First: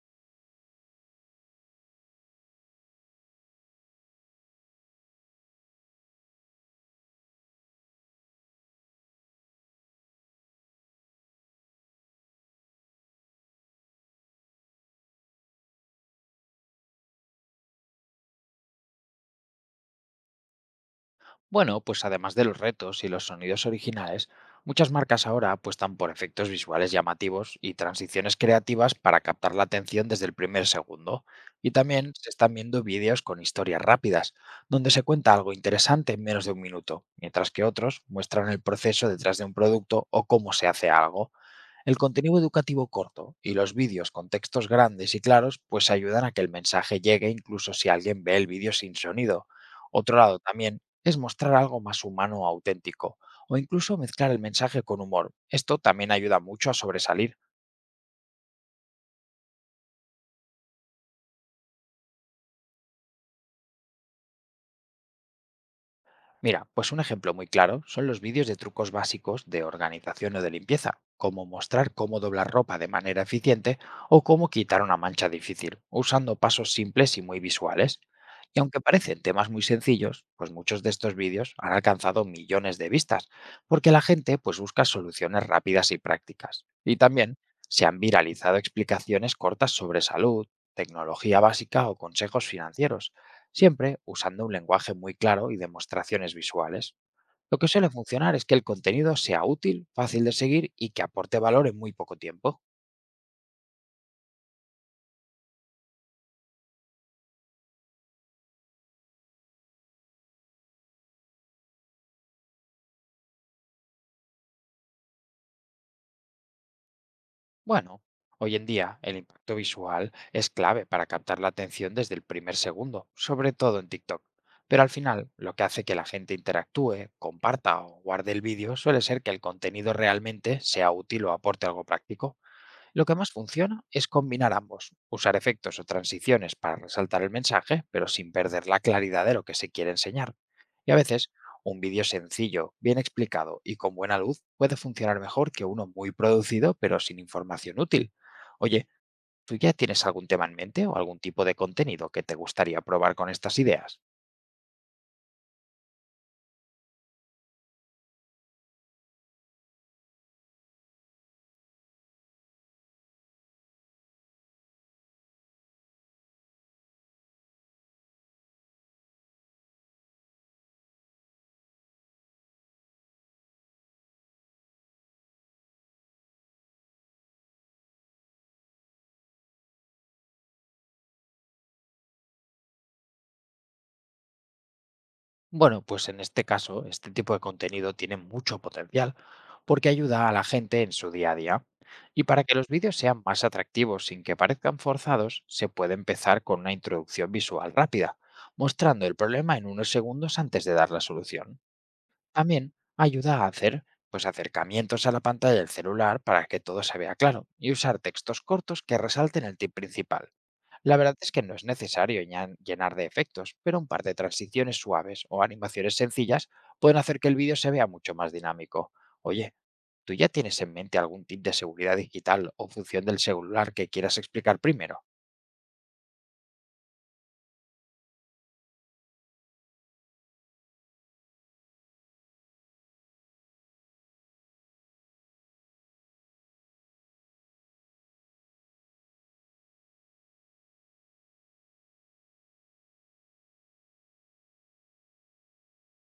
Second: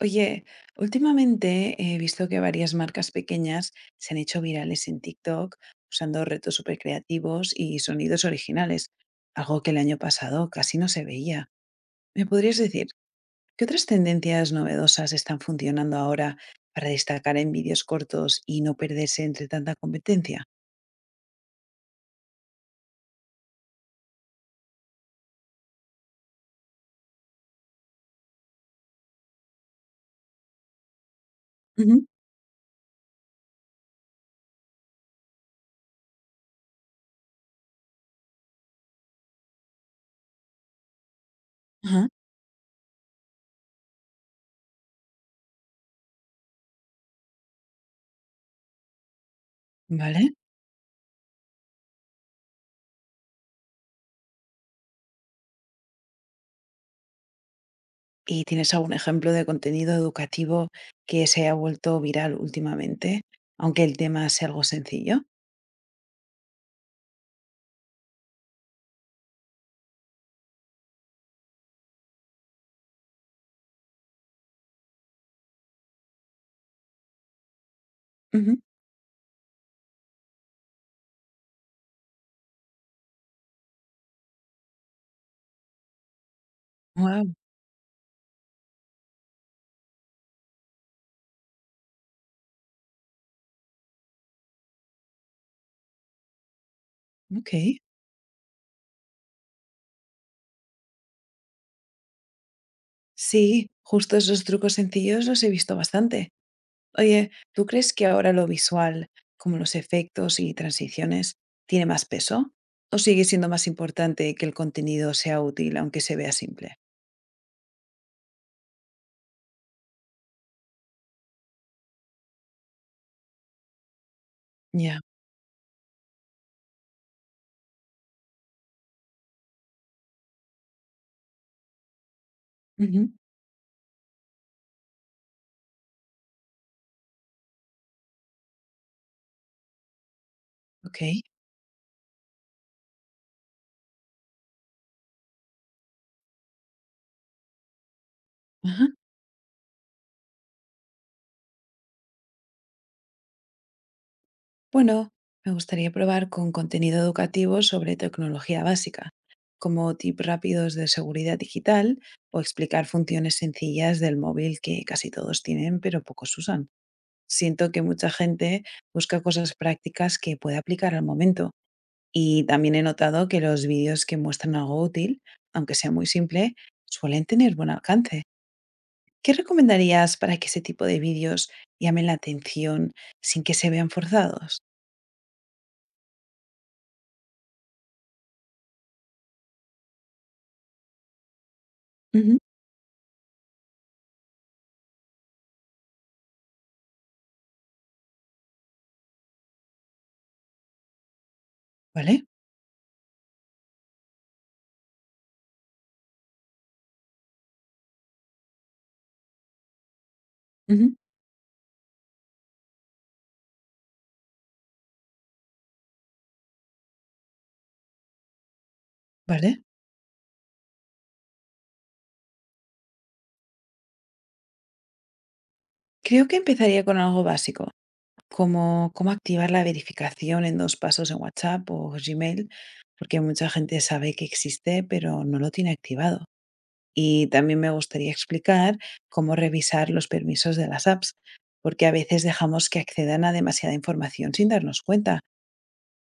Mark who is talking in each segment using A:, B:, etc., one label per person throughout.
A: Oye, últimamente he visto que varias marcas pequeñas se han hecho virales en TikTok usando retos súper creativos y sonidos originales, algo que el año pasado casi no se veía. ¿Me podrías decir qué otras tendencias novedosas están funcionando ahora para destacar en vídeos cortos y no perderse entre tanta competencia?
B: Bueno, pues además de los retos y los sonidos originales, muchas marcas ahora apuestan por efectos visuales llamativos y transiciones creativas para captar la atención desde el primer segundo. Y
A: Ujú.
B: también se están viendo vídeos con historias rápidas, donde se cuenta algo interesante en menos de un minuto, mientras que otros muestran el proceso detrás de un producto o cómo se hace algo. El
A: Ajá.
B: contenido educativo corto y los vídeos con textos grandes y claros pues ayudan a que el mensaje llegue incluso si alguien ve el vídeo sin sonido. Otro
A: ¿Vale?
B: lado también es mostrar algo más humano o auténtico, o incluso mezclar el mensaje con humor. Esto también ayuda mucho a sobresalir.
A: ¿Y tienes algún ejemplo de contenido educativo que se haya vuelto viral últimamente, aunque el tema sea algo sencillo?
B: Mira, pues un ejemplo muy claro son los vídeos de trucos básicos de organización o de limpieza, como mostrar cómo doblar ropa de manera eficiente o cómo quitar una mancha difícil, usando pasos simples y muy visuales.
A: Ujú.
B: Y aunque parecen temas muy sencillos, pues muchos de estos vídeos han alcanzado millones de vistas, porque la gente pues busca soluciones rápidas y prácticas. Y también se han viralizado explicaciones cortas sobre salud, tecnología básica o consejos financieros siempre usando un lenguaje muy claro y demostraciones visuales.
A: Ok.
B: Lo que suele funcionar es que el contenido sea útil, fácil de seguir y que aporte valor en muy poco tiempo.
A: Sí, justo esos trucos sencillos los he visto bastante. Oye, ¿tú crees que ahora lo visual, como los efectos y transiciones, tiene más peso? ¿O sigue siendo más importante que el contenido sea útil, aunque se vea simple?
B: Bueno, hoy en día el impacto visual es clave para captar la atención desde el primer segundo, sobre todo en TikTok. Pero al
A: Ya.
B: final, lo que hace que la gente interactúe, comparta o guarde el vídeo suele ser que el contenido realmente sea útil o aporte algo práctico. Lo
A: Ujú.
B: que más funciona es combinar ambos, usar efectos o transiciones para resaltar el mensaje, pero sin perder la claridad de lo que se quiere enseñar. Y a
A: Ok.
B: veces, un vídeo sencillo, bien explicado y con buena luz puede funcionar mejor que uno muy producido pero sin información útil.
A: Ajá.
B: Oye, ¿tú ya tienes algún tema en mente o algún tipo de contenido que te gustaría probar con estas ideas?
A: Bueno, me gustaría probar con contenido educativo sobre tecnología básica, como tips rápidos de seguridad digital o explicar funciones sencillas del móvil que casi todos tienen, pero pocos usan. Siento que mucha gente busca cosas prácticas que puede aplicar al momento. Y también he notado que los vídeos que muestran algo útil, aunque sea muy simple, suelen tener buen alcance. ¿Qué recomendarías para que ese tipo de vídeos llamen la atención sin que se vean forzados?
B: Bueno, pues en este caso, este tipo de contenido tiene mucho potencial porque ayuda a la gente en su día a día. Y
A: Ujú.
B: para que los vídeos sean más atractivos sin que parezcan forzados, se puede empezar con una introducción visual rápida, mostrando el problema en unos segundos antes de dar la solución.
A: Vale.
B: También ayuda a hacer pues acercamientos a la pantalla del celular para que todo se vea claro y usar textos cortos que resalten el tip principal.
A: Ujú.
B: La verdad es que no es necesario llenar de efectos, pero un par de transiciones suaves o animaciones sencillas pueden hacer que el vídeo se vea mucho más dinámico. Oye,
A: Vale.
B: ¿tú ya tienes en mente algún tip de seguridad digital o función del celular que quieras explicar primero?
A: Creo que empezaría con algo básico, como cómo activar la verificación en 2 pasos en WhatsApp o Gmail, porque mucha gente sabe que existe, pero no lo tiene activado. Y también me gustaría explicar cómo revisar los permisos de las apps, porque a veces dejamos que accedan a demasiada información sin darnos cuenta.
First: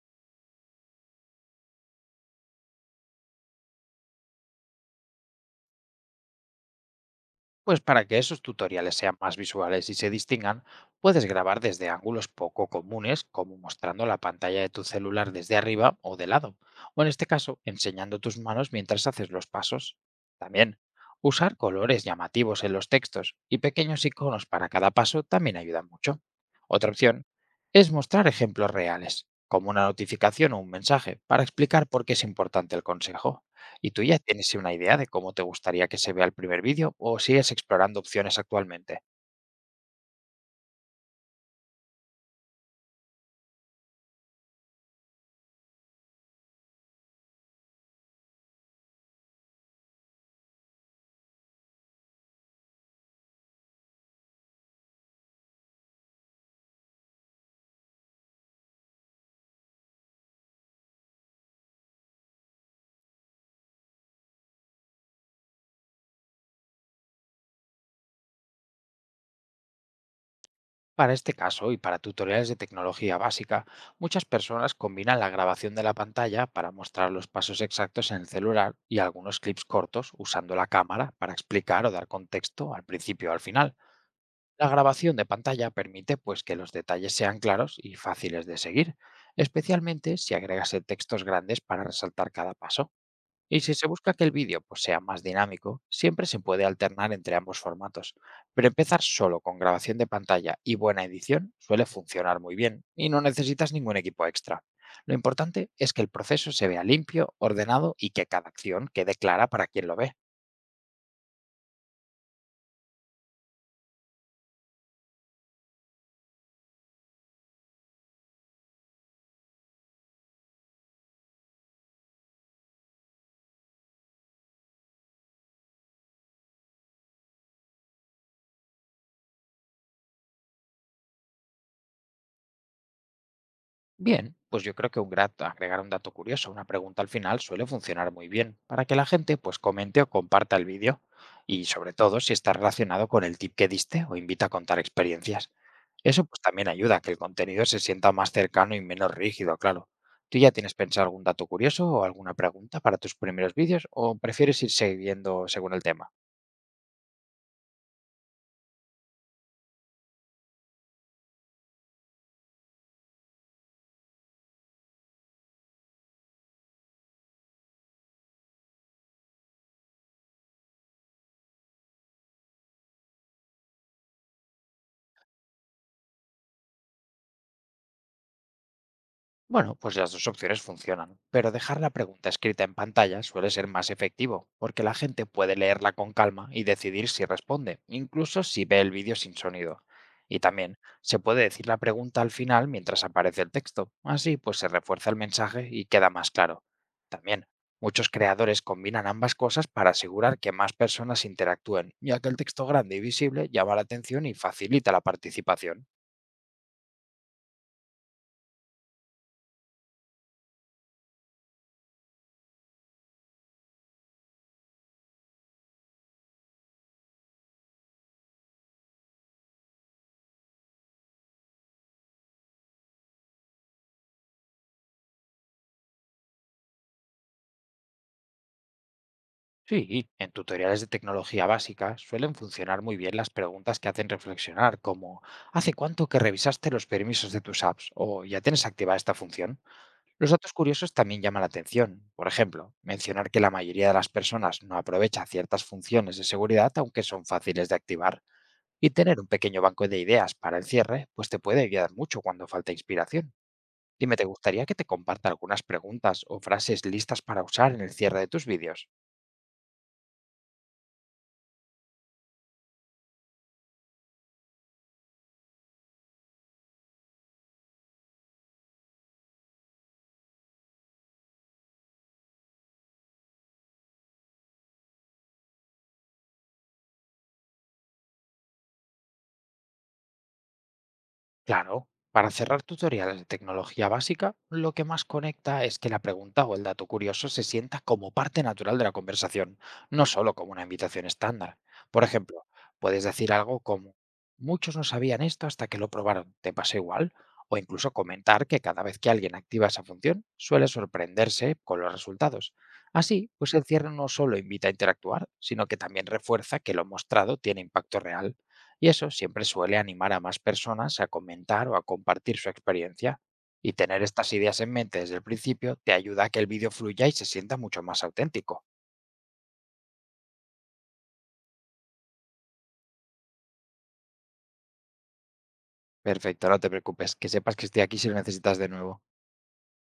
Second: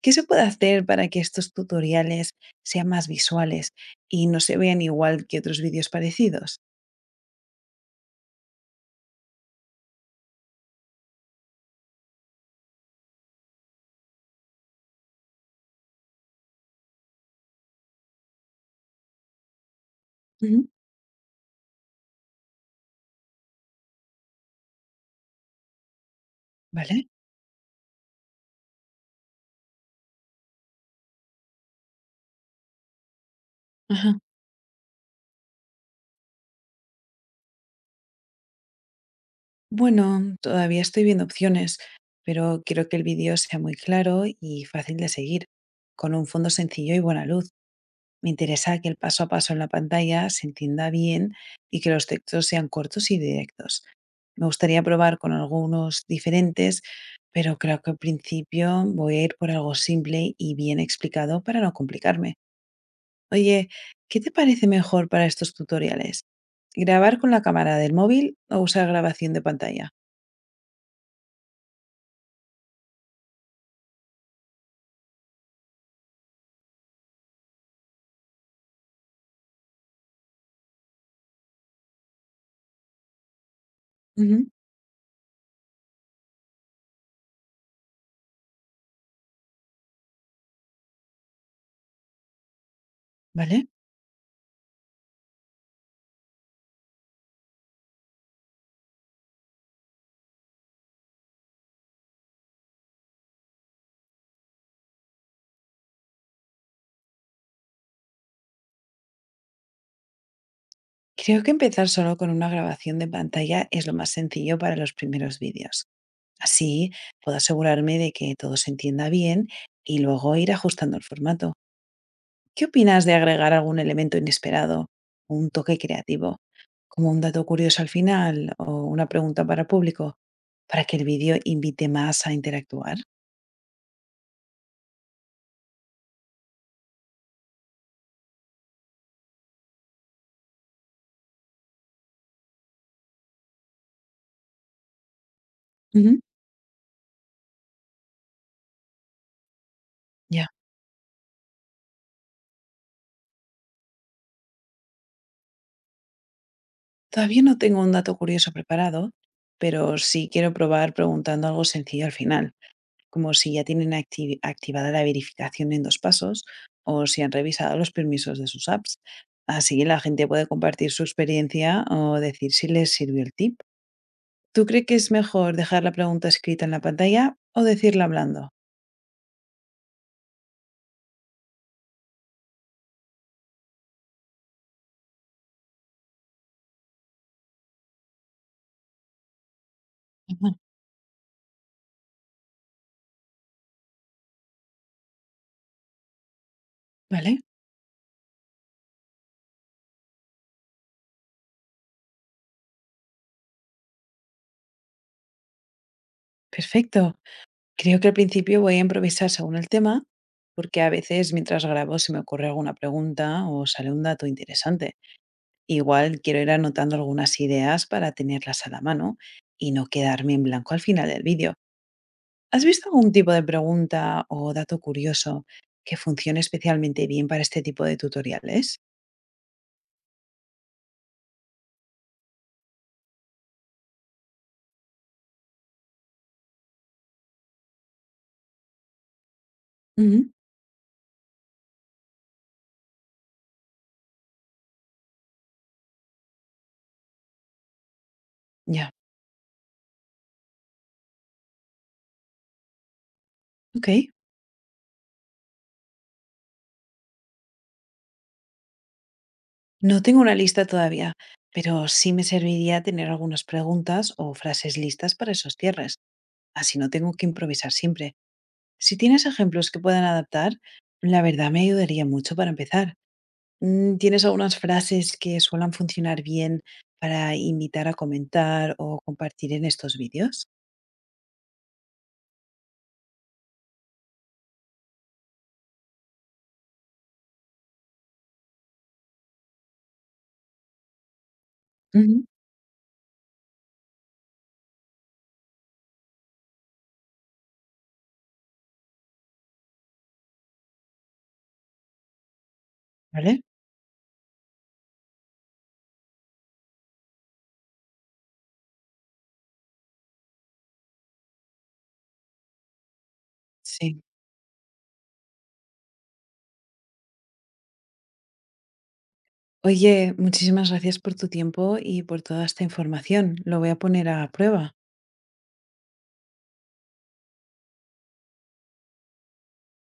A: ¿Qué se puede hacer para que estos tutoriales sean más visuales y no se vean igual que otros vídeos parecidos?
B: Pues para que esos tutoriales sean más visuales y se distingan, puedes grabar desde ángulos poco comunes, como mostrando la pantalla de tu celular desde arriba o de lado, o en este caso, enseñando tus manos mientras haces los pasos.
A: Ujú.
B: También, usar colores llamativos en los textos y pequeños iconos para cada paso también ayuda mucho. Otra
A: ¿Vale?
B: opción es mostrar ejemplos reales, como una notificación o un mensaje, para explicar por qué es importante el consejo. ¿Y tú
A: Ajá.
B: ya tienes una idea de cómo te gustaría que se vea el primer vídeo o sigues explorando opciones actualmente?
A: Bueno, todavía estoy viendo opciones, pero quiero que el vídeo sea muy claro y fácil de seguir, con un fondo sencillo y buena luz. Me interesa que el paso a paso en la pantalla se entienda bien y que los textos sean cortos y directos. Me gustaría probar con algunos diferentes, pero creo que al principio voy a ir por algo simple y bien explicado para no complicarme. Oye, ¿qué te parece mejor para estos tutoriales? ¿Grabar con la cámara del móvil o usar grabación de pantalla?
B: Para este caso y para tutoriales de tecnología básica, muchas personas combinan la grabación de la pantalla para mostrar los pasos exactos en el celular y algunos clips cortos usando la cámara para explicar o dar contexto al principio o al final.
A: Ujú.
B: La grabación de pantalla permite pues que los detalles sean claros y fáciles de seguir, especialmente si agregas textos grandes para resaltar cada paso. Y
A: ¿Vale?
B: si se busca que el vídeo pues, sea más dinámico, siempre se puede alternar entre ambos formatos, pero empezar solo con grabación de pantalla y buena edición suele funcionar muy bien y no necesitas ningún equipo extra. Lo importante es que el proceso se vea limpio, ordenado y que cada acción quede clara para quien lo ve.
A: Creo que empezar solo con una grabación de pantalla es lo más sencillo para los primeros vídeos. Así puedo asegurarme de que todo se entienda bien y luego ir ajustando el formato. ¿Qué opinas de agregar algún elemento inesperado, un toque creativo, como un dato curioso al final o una pregunta para el público, para que el vídeo invite más a interactuar?
B: Bien, pues yo creo que un agregar un dato curioso, una pregunta al final, suele funcionar muy bien para que la gente pues comente o comparta el vídeo y sobre todo si está relacionado con el tip que diste o invita a contar experiencias.
A: Ujú.
B: Eso pues también ayuda a que el contenido se sienta más cercano y menos rígido, claro. ¿Tú
A: Ya,
B: ya tienes pensado algún dato curioso o alguna pregunta para tus primeros vídeos o prefieres ir siguiendo según el tema?
A: todavía no tengo un dato curioso preparado, pero sí quiero probar preguntando algo sencillo al final, como si ya tienen activada la verificación en dos pasos o si han revisado los permisos de sus apps. Así la gente puede compartir su experiencia o decir si les sirvió el tip. ¿Tú crees que es mejor dejar la pregunta escrita en la pantalla o decirla hablando?
B: Bueno, pues las dos opciones funcionan, pero dejar la pregunta escrita en pantalla suele ser más efectivo, porque la gente puede leerla con calma y decidir si responde, incluso si ve el vídeo sin sonido. Y
A: Ujú.
B: también se puede decir la pregunta al final mientras aparece el texto, así pues se refuerza el mensaje y queda más claro.
A: Vale,
B: También, muchos creadores combinan ambas cosas para asegurar que más personas interactúen, ya que el texto grande y visible llama la atención y facilita la participación.
A: perfecto. Creo que al principio voy a improvisar según el tema, porque a veces mientras grabo se me ocurre alguna pregunta o sale un dato interesante. Igual quiero ir anotando algunas ideas para tenerlas a la mano y no quedarme en blanco al final del vídeo. ¿Has visto algún tipo de pregunta o dato curioso que funcione especialmente bien para este tipo de tutoriales?
B: Sí, en tutoriales de tecnología básica suelen funcionar muy bien las preguntas que hacen reflexionar, como ¿hace cuánto que revisaste los permisos de tus apps? O ¿ya tienes activada esta función? Los
A: Ujú.
B: datos curiosos también llaman la atención. Por ejemplo, mencionar que la mayoría de las personas no aprovecha ciertas funciones de seguridad aunque son fáciles de activar.
A: Ya.
B: Y tener un pequeño banco de ideas para el cierre, pues te puede ayudar mucho cuando falta inspiración.
A: Ok.
B: Dime, ¿te gustaría que te comparta algunas preguntas o frases listas para usar en el cierre de tus vídeos?
A: No tengo una lista todavía, pero sí me serviría tener algunas preguntas o frases listas para esos cierres. Así no tengo que improvisar siempre. Si tienes ejemplos que puedan adaptar, la verdad me ayudaría mucho para empezar. ¿Tienes algunas frases que suelen funcionar bien para invitar a comentar o compartir en estos vídeos?
B: Claro, para cerrar tutoriales de tecnología básica, lo que más conecta es que la pregunta o el dato curioso se sienta como parte natural de la conversación, no solo como una invitación estándar. Por
A: Ujú.
B: ejemplo, puedes decir algo como, muchos no sabían esto hasta que lo probaron, ¿te pasa igual? O incluso comentar que cada vez que alguien activa esa función, suele sorprenderse con los resultados. Así,
A: ¿Vale?
B: pues el cierre no solo invita a interactuar, sino que también refuerza que lo mostrado tiene impacto real y eso siempre suele animar a más personas a comentar o a compartir su experiencia. Y
A: Sí.
B: tener estas ideas en mente desde el principio te ayuda a que el vídeo fluya y se sienta mucho más auténtico.
A: Oye, muchísimas gracias por tu tiempo y por toda esta información. Lo voy a poner a prueba.
B: Perfecto, no te preocupes, que sepas que estoy aquí si lo necesitas de nuevo.